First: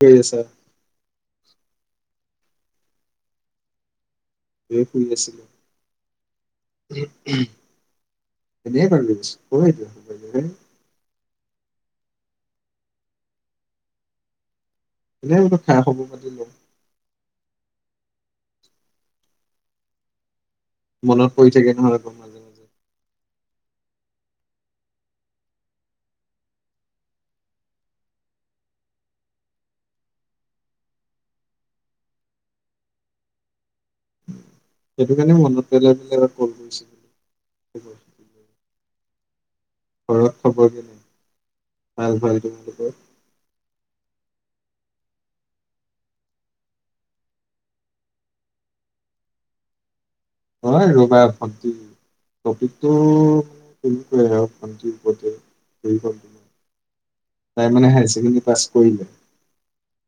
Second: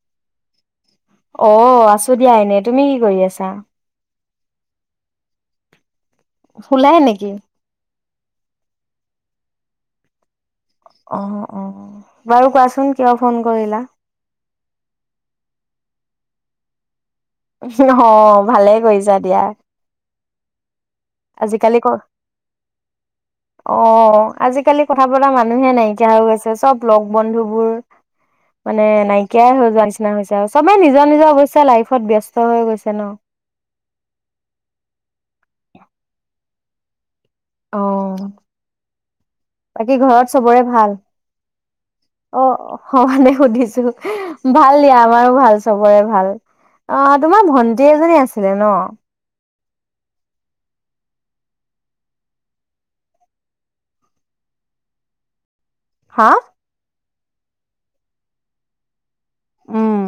কি কৰি আছা? অ আছো দিয়া এনে, তুমি কি কৰি আছা? এই শুই আছিলো। শুলাই নেকি? এনেই ভাল লাগিছে, [unintelligible] অ অ বাৰু কোৱাচোন কিয় ফোন কৰিলা? [unintelligible] খা খবৰ পাতি লওঁ। ওহো হ ভালেই কৰিছা দিয়া। মনত পৰি থাকে [unintelligible] মাজে মাজে। আহ আজিকালি কথা পতৰা মানুহে নাইকিয়া হৈ গৈছে চব লগ বন্ধুবোৰ মানে নাইকিয়াই হৈ যোৱা নিচিনা হৈছে আৰু চবেই নিজৰ নিজৰ অৱশ্যে লাইফত ব্যস্ত হৈ গৈছে ন সেইকাৰণে মনত পেলাই দিলে [inaudible] কল কৰিছে। [unintelligible] বাকী ঘৰত চবৰে ভাল? কেনে ভাল ভাল অ, তোমালোকৰ অ-মানে সুধিছো। ভাল দিয়া আমাৰো ভাল। চবৰে ভাল, অ-তোমাৰ ভন্টি এজনী আছিলে ন? অ, ৰ'বা ভণ্টি, টপিকতটো তেনেকুৱাই আৰু ভণ্টিৰ ওপৰতে। হা? [unintelligible] তাই মানে হাই ছেকেণ্ডী পাছ কৰিলে? উম।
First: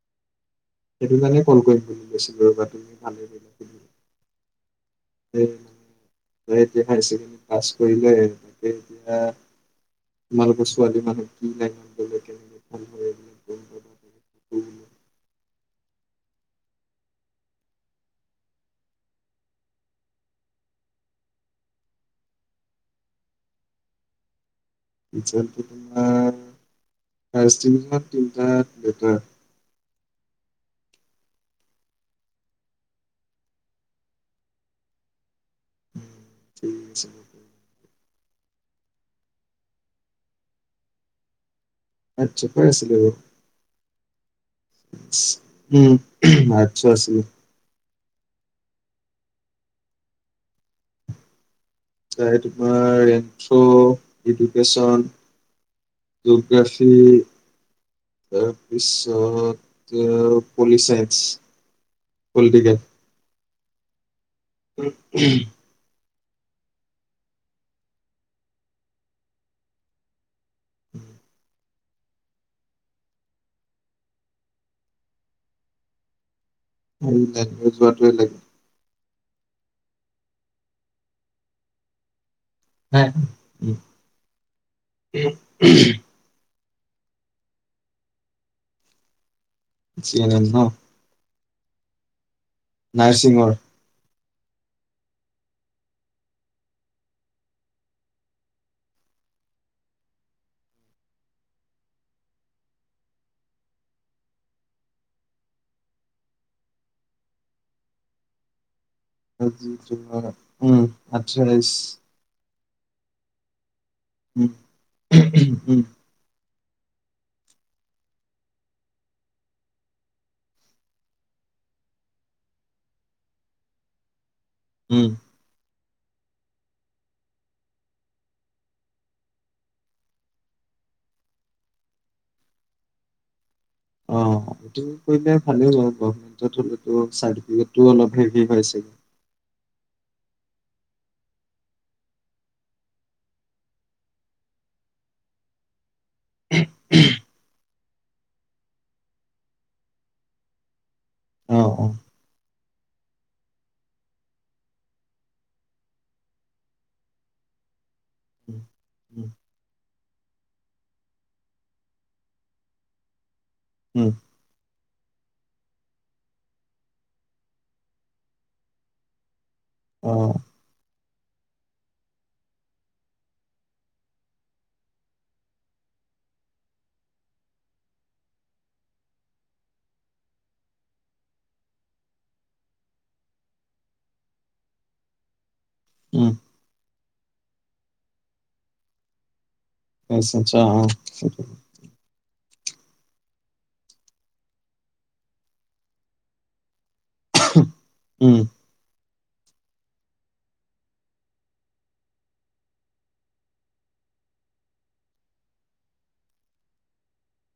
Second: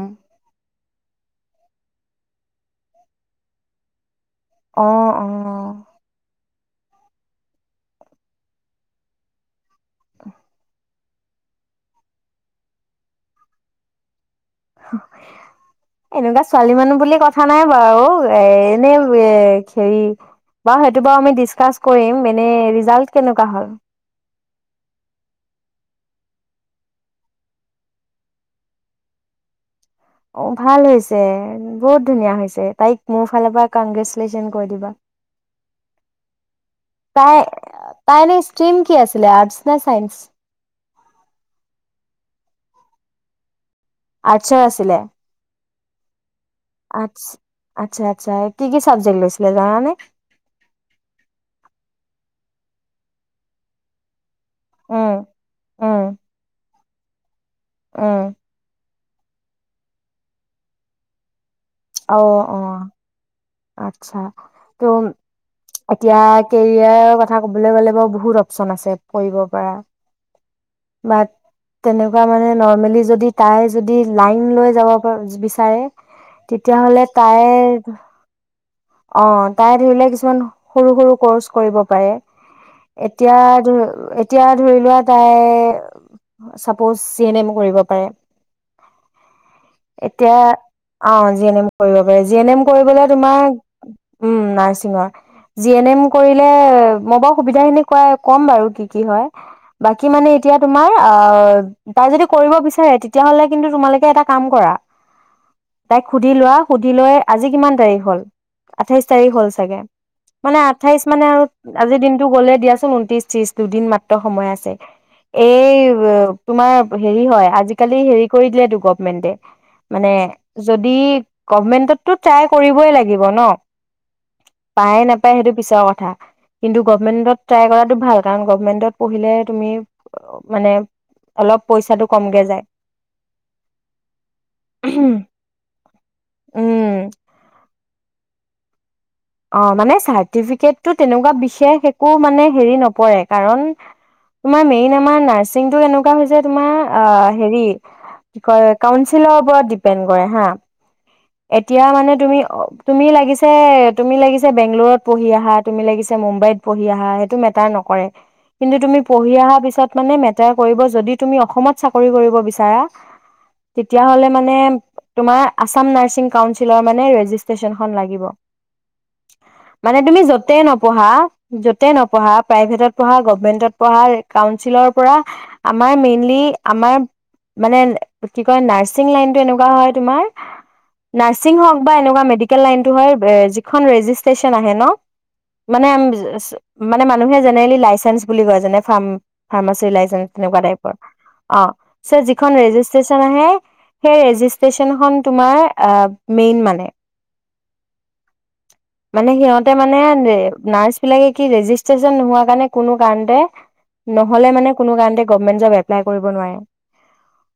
সেটু কাৰণে ক'ল কৰিম বুলি কৈছিলো ৰ'বা। তুমি ভালে কৰিলা। [unintelligible] অ', অ'। তই এতিয়া হায় ছেকেণ্ডী পাছ কৰিলে, তাকে [unintelligible] তোমালোক ছোৱালী [unintelligible] [unintelligible] এনেকুৱা ছোৱালী মানুহ বুলি কথা নাই বাৰু। এ-এনে-এ-হেৰি, বাউ সেইটো বাউ আমি ডিচকাছ কৰিম, এনে ৰিজাল্ট কেনেকুৱা হল? ৰিজাল্টো তোমাৰ, ফাৰ্ষ্ট ডিভিজন তিনটাত লেটাৰ। অ', ভাল হৈছে। বহুত ধুনীয়া হৈছে। তাইক মোৰ ফালৰ পৰা কনগ্ৰেচুলেশ্যন কৈ দিবা। তাই তাই এনে ষ্ট্ৰিম কি আছিলে, আৰ্টচ না চাইন্স? আৰ্টচতে আছিলু। আৰ্টচৰ আছিলে? উম। আৰ্টচো আছ আচ্ছা-আচ্ছা, কি কি চাবজেক্ট লৈছিলে জানানে? তাই তোমাৰ এন্ঠ্ৰ ইডুকেশ্যন, উম, উম, জোগ্ৰাফি কি উম, ইয়াৰ পিছ [unintelligible] পোলি চাইন্ঞ্চ অ', অ'। আত্ছা! [unintelligible] তিয়া, কেৰিয়াৰৰ কথা ক'বলৈ গ'লে, বহুত অপচন আছে কৰিব পাৰা। মাত তেনেকুৱা মানে, নৰ্মেলি যদি তাই যদি লাইন লৈ যাব প- বিচাৰে তেতিয়াহ'লে লাইনলৈ তাই যোৱাটোৱে লাগে। অ তাই ধৰিলে কিছুমান সৰু সৰু ক'ৰ্চ কৰিব পাৰে। এতিয়া উম, ধ এতিয়া ধৰি লোৱা তাই চাপ'জ জি এন এম কৰিব পাৰে। জি এন এতিয়া এম ন অ জি এন এম কৰিব পাৰ জি এন এম কৰিবলে তোমাৰ নাৰ্ছিঙৰ উম নাৰ্ছিঙৰ জি এন এম কৰিলে মই ব সুবিধাখিনি কম বাৰু কি কি হয় বাকী মানে এতিয়া তোমাৰ তাই যদি কৰিব বিচাৰে তেতিয়ালে কিন্তু তোমালোকে এটা কাম কৰা তাইক সুধি লোৱা সুধি লৈ আজি কিমান তাৰিখ হ'ল আঠাইছ তাৰিখ হ'ল চাগে মানে উম, আঠাইশ মানে আৰু আঠাইছ আজিৰ দিনতটো গ'লে দিয়াছ ঊত্ৰিছ, ত্ৰিশ দুদিন ম উক্ত সময় উম, আছে উম, এই তোমাৰ হেৰি হয় আজিকালি হেৰি কৰি দিলেতো গভমেন্টে মানে যদি গভমেন্টতটো ট্ৰাই কৰিবই লাগিব ন পায়ে উম। নাপায় সেইটো পিছৰ ক কিন্তু গভমেন্টত ট্ৰাই কৰাটো ভাল কাৰণ গভমেন্টত পঢ়িলে তুমি মানে অলপ পইচাটো অলপ কমকে যায়। অঁ অঁ উম, [unintelligible] পাইছে অ মানে চাৰ্টিফিকেটটোত তেনেকুৱা বিশেষ একো মানে হেৰি নপৰে কাৰণ তোমাৰ মেইন আমাৰ নাৰ্ছিঙটোৰ এনেকুৱা হৈছে তোমাৰ অ হেৰি কি কয় কাউন্সিলাৰ ওপৰত ডিপেন্ড কৰে হা অ', এতিয়া অ', মানে তুমি অ তুমি লগিছে তুমি লগিছে বেংগলোৰত পঢ়ি আহা তুমি লগিছে মুম্বাইত সেইটো মেটাৰ নকৰে উম, কিন্তু তুমি উম, পঢ়ি আহা পিছত মানে মেটাৰ কৰিব যদি তুমি অসমত চাকৰি কৰিব বিচাৰা তেতিয়া উম, হলে মানে তোমাৰ আছাম নাৰচ কাউন্সিলৰ মানে ৰেজিষ্ট্ৰেচনখন লাগিব। মানে তুমি অ', য'তেই নপ পঢ়া য'তে নপঢ়া প্ৰাইভেটত পঢ়া গভমেন্টত পঢ়া কাউন্সিলৰ পৰা আমাৰ মেইনলি আমাৰ মানে কি কয় নাৰ্ছিং লাইনটো এনেকুৱা হয় তোমাৰ নাৰ্ছিং হওঁক বা এনেকুৱা মেডিকেল লাইনটো হয় যিখন ৰেজিষ্ট্ৰচন আহে ন মানে আম উম, মানে মানুহে জেনেৰেলি লাইচেন্ঞ্চ বুলি কয় যেনে ফাৰ্ম ফাৰ্মাচী ওলাইছে আচ্ছা, আচ্ছা, তেনেকুৱা অ', টাইপৰ সেইটো অ চে জি যিখন ৰেজিষ্ট্ৰন আহে সেই ৰেজিষ্ট্ৰচন খন তোমাৰ আহ মেইন মানে উম মানে সিহঁতে মানে নাৰ্চবিলাকে কি ৰেজিষ্ট্ৰচন নোহোৱা কাৰণে কোনো কাৰণতে নহ'লে মানে কোনো কাৰণতে গভৰ্ণমেণ্ট জ'ব এপ্লাই কৰিব নোৱাৰে।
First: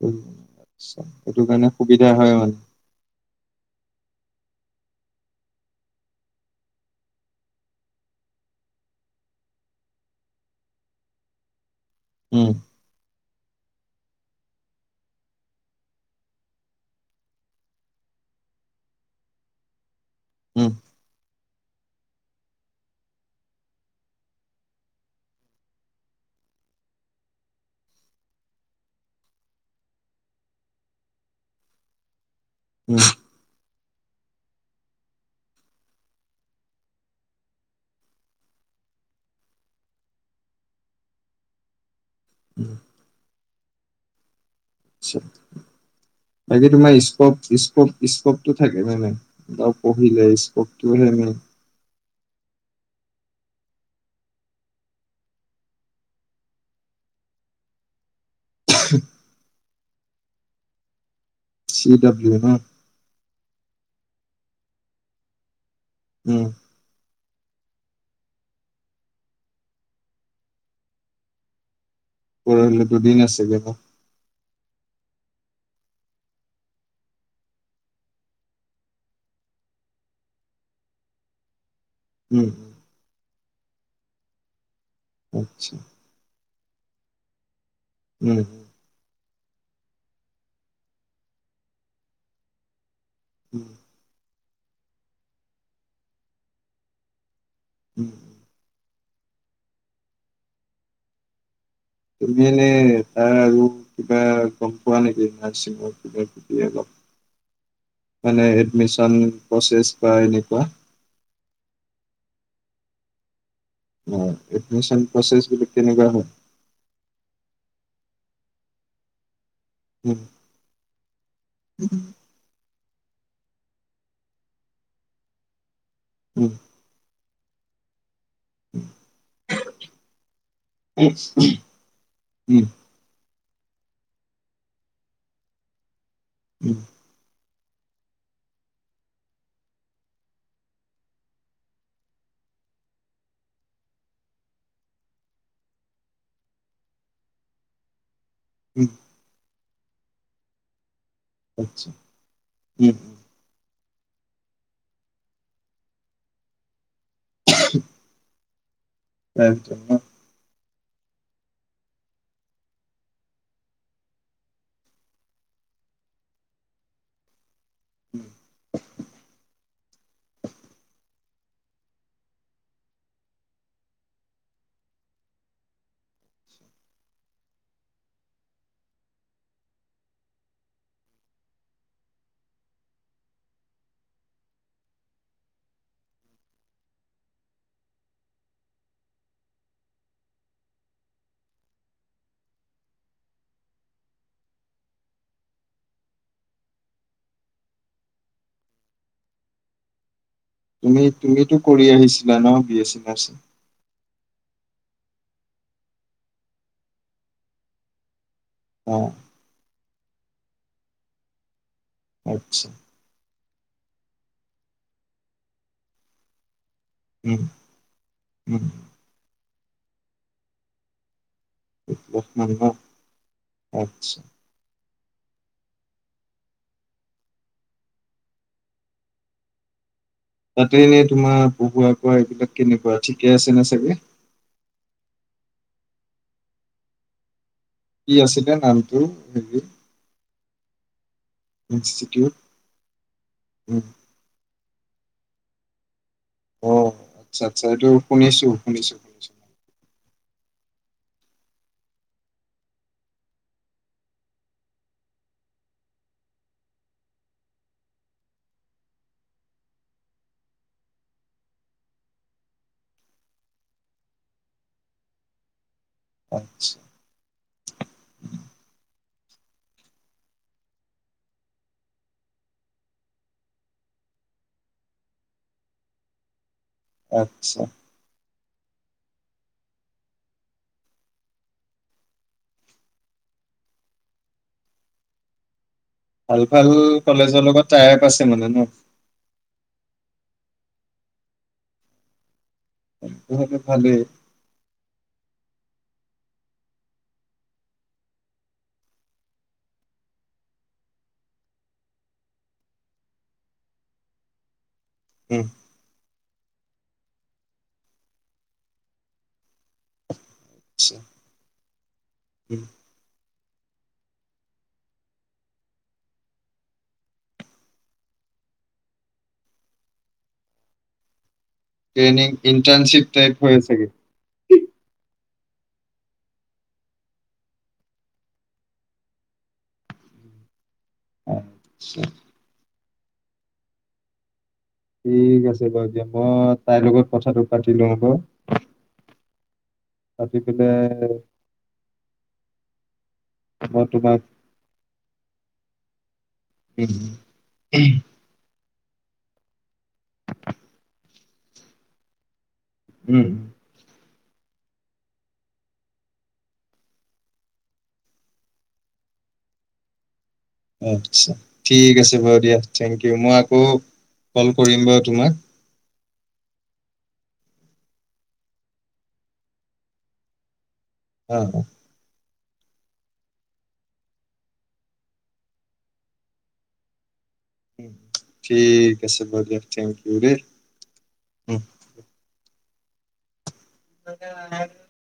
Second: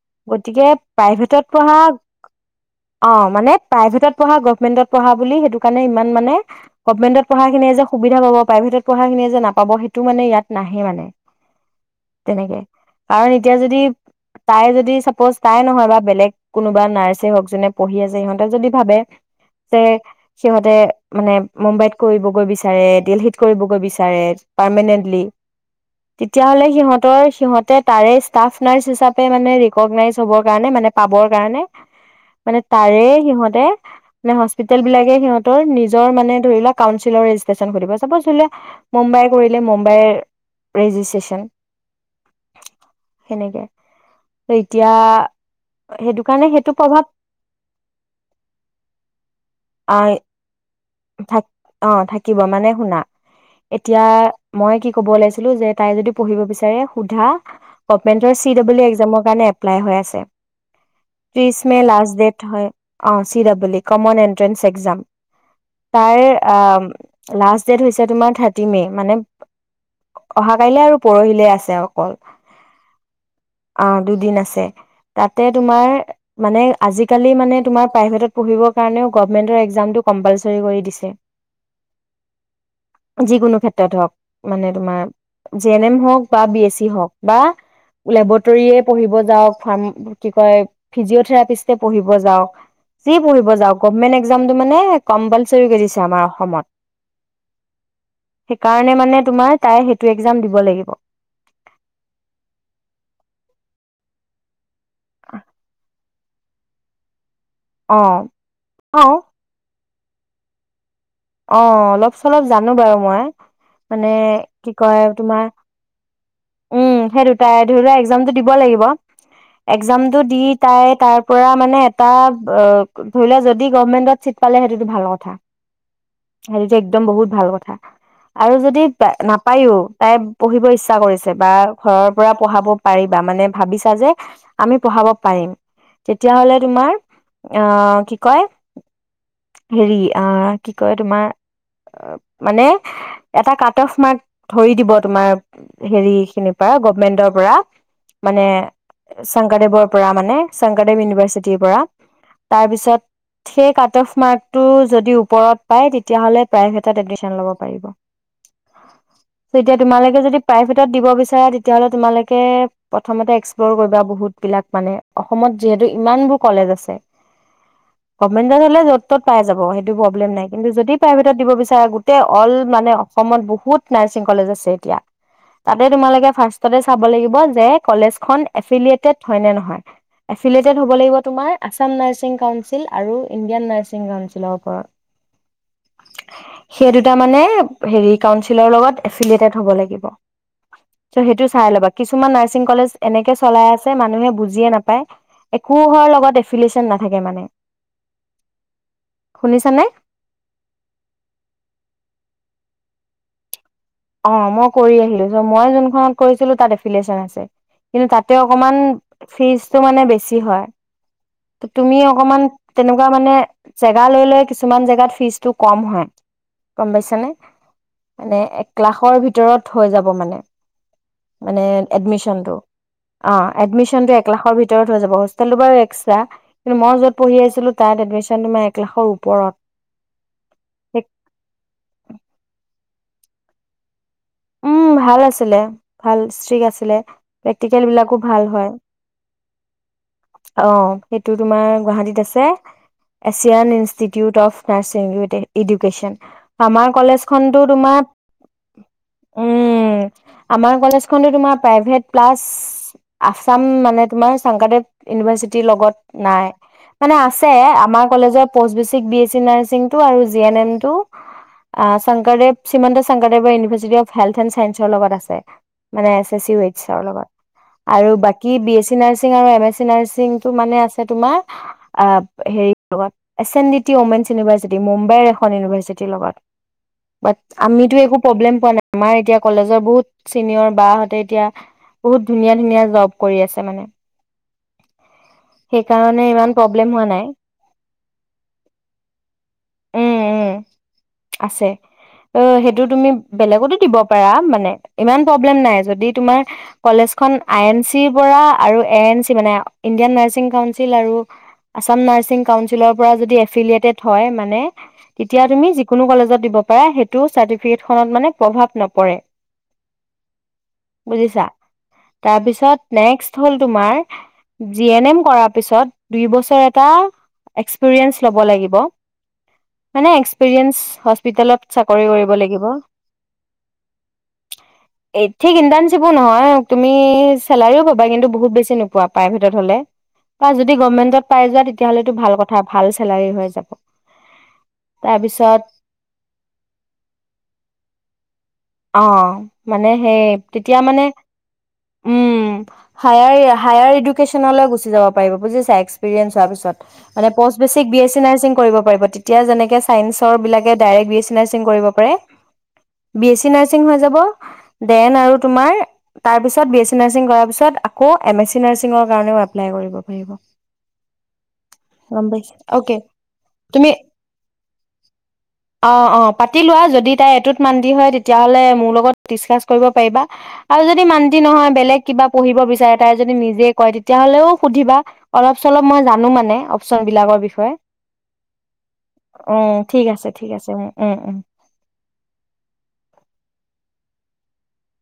উম, গতিকে আচ্ছা, সেইটো প্ৰাইভেটত কাৰণে পঢ়া সুবিধা হয় মানে। অ মানে প্ৰাইভেটত পঢ়া গভমেন্টত পঢ়া বুলি সেইটো কাৰণে মান মানে গৱৰ্ণমেন্টত খিনিয়ে যে সুবিধা পাব প্ৰাইভেটত পঢ়া খিনিয়ে যে নাপাব সেইটো মানে ইয়াত নাহে মানে। উম, তেনেকে কাৰণ এতিয়া যদি তাই যদি চাপ'জ তাই নহয় বা বেলেগ কোনোবা নাৰ্ছে হওঁক যোনে পঢ়ি আছে সিহঁতে যদি ভাবে যে সিহঁতে উম, মানে মুম্বাইত কৰিবগৈ বিচাৰে, দিল্লীত কৰিবগৈ বিচাৰে পৰ্মান্তলি। তেতিয়াহলে সিহঁতৰ সিহঁতে তাৰেই ষ্টাফ নাৰ্চ হিচাপে মানে ৰিকগনাইচ হ'ব কাৰণে মানে পাবৰ কাৰণে মানে উম, তাৰে সিহঁতে মানে হস্পিতেল বিলাকে সিহঁতৰ নিজ জৰ মানে‌ ধৰিলোৱা‌ কাউন্সেলৰ ৰেজিষ্ট্ৰন‌ সুধিব, চাপোজ‌ ধৰিলোৱা- মুম্বাই কৰিলে মুম্বাইৰ ৰেজিষ্ট্ৰন উম সেনেকে ত' [unintelligible] এতিয়া সেইটো কাৰণে বাকী সেইটো তোমাৰ প্ৰভাৱ স্পৰ্ক-স্পৰ্ক-স্পৰ্কটো থাকে নে নাই? আৰু পঢ়িলে স্পৰ্ক [unintelligible] অ‌ থাকিব। মানে শুনা, এতিয়া মই কি‌ ক'ব ওলাইছিলো যে তাই যদি পঢ়িব বিছাৰে সুধা, অপেন্তৰ সি দাবল ই একজামৰ কাৰণে অ্যাপ্লাই হৈ আছে। ত্ৰিছ মে চি লাষ্ট ডাব্লিউ ডেট ন? হয় অ C double E common entrance exam. তাইৰ উম, আ লাষ্ট ডেট হৈছে তোমাৰ থাৰ্টি মে মানে, অহা কাইলে আৰু পৰহিলে আছে আৰু। পৰহিলে দুদিন আছে [unintelligible] তাতেই তোমাৰ মানে আজিকালি মানে তোমাৰ প্ৰাইভেটত পঢ়িব কাৰণেও গভৰ্নমেন্টৰ একজামটো কম্পালসৰি। হেৰি কৰি দিছে উম যিকোনো ক্ষেত্ৰত হওক মানে তোমাৰ জে আচ্ছা, এন এম হওঁক বা বি এছ চি যি হওক বা উম, লেবৰেটৰীয়ে পঢ়িব যাওক ফাৰ্ম, কি কয় ফিজিঅথেৰাপিষ্টে পঢ়িব যাওক। যি পঢ়িব উম, যাওঁক‌ গভ্মেন এক একজামটো মানে কম্পালচৰি কৰি দিছে আমাৰ অসমত, উম, উম। সেইকাৰণে মানে তোমাৰ তাই সেইটো এক্জাম দিব লাগিব। তুমি এনে তাৰ আৰু কিবা গম পোৱা নেকি? [unintelligible] অ [unintelligible] মানে অ এডমিচন প্ৰচেছ কিবা এনেকুৱা অ', অলপ চলপ জানো বাৰু মই। মানে কি এডমিচন কয় প্ৰচেছ তোমাৰ, বিলাক কেনেকুৱা হয়? উম সেই দুটাই ধৰি লোৱা জামটো দিব লাগিব উম এক্জামটো দি তাই তাৰ পৰা মানে এটা অ ধৰি লোৱা যদি গভমেন্টত চিট পালে সেইটোতো ভাল কথা। উম সেহেতি যে একদম বহুত ভাল কথা। আৰু যদি নাপায়ো, তাই পঢ়িব ইচ্ছা কৰিছে বা ঘৰৰ পৰা পঢ়াব উম পাৰিবা, মানে ভাবিছা যে, আমি পঢ়াব পাৰিম। তেতিয়াহলে উম তোমাৰ আহ কি কয় হেৰি আহ কি কয় তোমাৰ মানে এটা কাট অফ মাৰ্ক ধৰি দিব তোমাৰ হেৰি খিনিৰ পৰা গভমেন্টৰ পৰা, মানে উম দেৱৰ পৰা মানে চঙগত দেম ইউনিভাৰ্চিটিৰ পৰা, আচ্ছা তাৰ উম পিছত, উম সেইকাত টফ মাৰ্কটো যদি ওপৰত পায় তেতিয়াহ'লে প্ৰায়হে তাত এডমিছন লব পাৰিব। এতিয়া তাৰপিছত ন তোমালোকে যদি পাই দিব বিচাৰা তেতিয়াাহলে, তোমালোকে প্ৰথমতে এক্সপ্লৰ কৰিবা বহুত বিলাক মানে। অসমত যিহেতু ইমানবোৰ কলেজ আছে। গমেণ্টত হ'লে য'ত ত'ত পাই যাব সেই পবলেম নাই কিন্তু, যদি প্ৰাইভেটত দিব বিচৰা গোটেই অল্ল মানে অসমত বহুত নাৰ্চিং কলেজ আছে এতিয়া। তাতে তোমালোকে ফাৰ্ছটতে চাব লাগিব যে- কলেজ খন এফিলিয়টেড হয় নে নহয়, এফিলিয়টেড হব লাগিব তোমাৰ আসাম নাৰ্চিং কাউঞ্চিল আৰু ইণ্ডিয়ান নাৰিং কাউঞ্চিল। সেই দুটা মানে হেৰি কাউচিলৰ লগত এফিলিয়টেড হ'ব লাগিব, চ' সেইটো চাই ল'বা। কিছুমান নাৰছিং কলেজ এনেকে চলাই আছে মানুহে বুজিয়ে নাপায়, একো লগত এফিলচন নাথাকে মানে। শুনিছানে? তুমি তুমিতো কৰি আহিছিলা ন বি এ চি নাৰ্ছ? অ মই কৰি আহিলো। চ মই যোনখনত কৰিছিলো তাত এফিলচন আছে। কিন্তু তাত তে অকমান অ ফিজ টো মানে বেছি হয়। তুমি অকমান আচ্ছা তেনেকুৱা মানে জেগা লৈ লৈ কিছুমান জেগাত ফিজটো কম হয়। গম পাইছানে? উম মানে উম এক লাখৰ ভিতৰত হৈ যাব মানে। মানে এক লাখ মান এডমিচনটো, ন? অ', এডমিচনটো আচ্ছা একলাখৰ ভিতৰত [unintelligible] হোষ্টেলটো বাৰো একছ [unintelligible] কিন্তু, মই য'ত পঢ়ি আছিলো তাত এডমিচন তোমাৰ একলাখৰ ওপৰত। তাতে এনে তোমাৰ, পহুৱা খোৱা এইবিলাক কেনেকুৱা? ঠিকে আছেনে চাগে? [unintelligible] আছিলে, ভাল স্ত্ৰীক আছিলে। প্ৰেক্টিকেল কি বিলাকো ভাল আছিলে হয়। নামটো হেৰি অ', সেইটো তোমাৰ গুৱাহাটীত ইনষ্টিটিউট? আছে, Asian um institute of nursing education. অ আমাৰ কলেজ আচ্ছা খনতো আচ্ছা এইটো তোমাৰ শুনিছো শুনিছো শুনিছো উম, আমাৰ কলেজখনটো তোমাৰ প্ৰাইভেট প্লাচ আসাম মানে তোমাৰ শংকৰদেৱ ইউনিভাৰ্চিটিৰ লগত নাই, মানে আছে আমাৰ কলেজত পচবেচিক বি এ চি নাৰ্চিংটো আৰু জি এন এনটো, আ, শংদেৱ শ্ৰীমন্ত শংকৰদেৱৰ ইউনিভাৰ্চিটি অফ হেল্থ এণ্ড চাইন্সৰ লগত আছে। মানে এছ এছ চি আচ্ছা [inaudible] লগত। আৰু বাকী বি এছ চি নাৰ্ছিং আৰু এম এছ চি নাৰ্ছিংটো মানে আছে তোমাৰ হেৰিত এচন ডিটি মেন ইউনিভাৰ্চিটি মুম্বাইৰ এখন ইউনিভাৰ্চিটিৰ লগত আচ্ছা আমিতো একো প্ৰব্লেম পোৱা নাই আমাৰ এতিয়া কলেজৰ বহুত চিনিয়ৰ বাহতে এতিয়া, বহুত ধুনীয়া ধুনীয়া জব কৰি আছে মানে। সেইকাৰণে ভাল ইমান ভাল প্ৰব্লেম হোৱা নাই কলেজৰ লগত টায়ক আছে মানে ন উ, উম আছে, অ' হেইট তু-তুমি তেনেকে হলে বেলেগতো দিব ভালেই পাৰা, মানে ইমান প্ৰ ব্লেম নাই, যদি তোমাৰ কলেজখন আই এন চিৰ পৰা আৰু এ এন চি মানে, ইণ্ডিয়ান নাৰ্ছি ৰ্ছিং কাউন্সিল আৰু আছাম নাৰ্ছিং কাউন্সিলৰ পৰা যদি এফিলিয়েটেড হয় মানে তেতিয়া উম, তুমি যিকোনো কলেজত দিব পাৰা, হেইটো চাৰ্টিফিকেট খনত মানে প্ৰভাৱ নপৰে, আচ্ছা বুজিছা? তাৰপিছত নেক্সট হ'ল তোমাৰ জি এন এম কৰা পিছত, দুইবছৰ এটা এক্সপেৰিয়েন্স ল'ব লাগিব, মানে এক্সপেৰিয়েন্স হচ ট্ৰেইনিং, ইণ্টাৰ্নশ্বিপ ট্ৰেক হয় চাগে। এই, ঠিক ইণ্টাৰ্ণশ্বিপো নহয়, তুমি চেলাৰিও পাবা, কিন্তু বহুত বেছি নোপোৱা প্ৰাইভেটত হ'লে। পাজ যদি গভৰ্ণমেণ্টত পাই যোৱা আচ্ছা তেতিয়াহ'লেটো ভাল কথা। ভাল চেলাৰী হৈ যাব ঠিক তাৰপিছত আছে বাৰু দিয়া, মই তাইৰ লগত কথাটো পাতি লওঁ বাৰু। অ, মানে হে, পাতি তেতিয়া মানে, পেলাই উম, হায়াৰ- মই হায়াৰ তোমাক ইদুকেচনলে গুচি যাব পাৰিবা বুজিছা, এক্সপেৰিয়েন্স হোৱা পিছত। উম মানে post basic um, B A C nursing কৰিব পাৰিব। তেতিয়া যেনেকে চাইন্সৰ বিলাকে direct B S C nursing কৰিব পাৰে উম। ৰ্ছিং হৈ যাব, দেন আৰু তোমাৰ, তাৰ পিছত বি এছ চি নাৰ্ছিংৰ কৰাৰ পাছত আকৌ এম এছ চি নাৰ্ছিংৰ কাৰণেও এপ্লাই কৰিব পাৰিব। আচ্ছা, ঠিক আছে গম বাৰু পাইছে দিয়া, অকে থেংক ইউ। মই আকৌ তুমি কল কৰিম বাৰু তোমাক। অ অ পাতি লোৱা যদি তাই এটোত মান্তি হয় তেতিয়া তিয়াহ'লে মোৰ লগত ডিচকাছ কৰিব পাৰিবা। আৰু যদি মান্তি অ অ, নহয়, বেলেগ কিবা পঢ়িব বিচাৰে তাই যদি নিজে কয়, তেতিয়াহ'লেও সুধিবা অলপ চলপ মই জানো মানে অপচন বিলাকৰ বিষ উ উম, ঠিক আছে বাৰু দিয়া থেংক ঠিক ইউ আছে দেই ঠিক আছে উ উম উম [inaudible]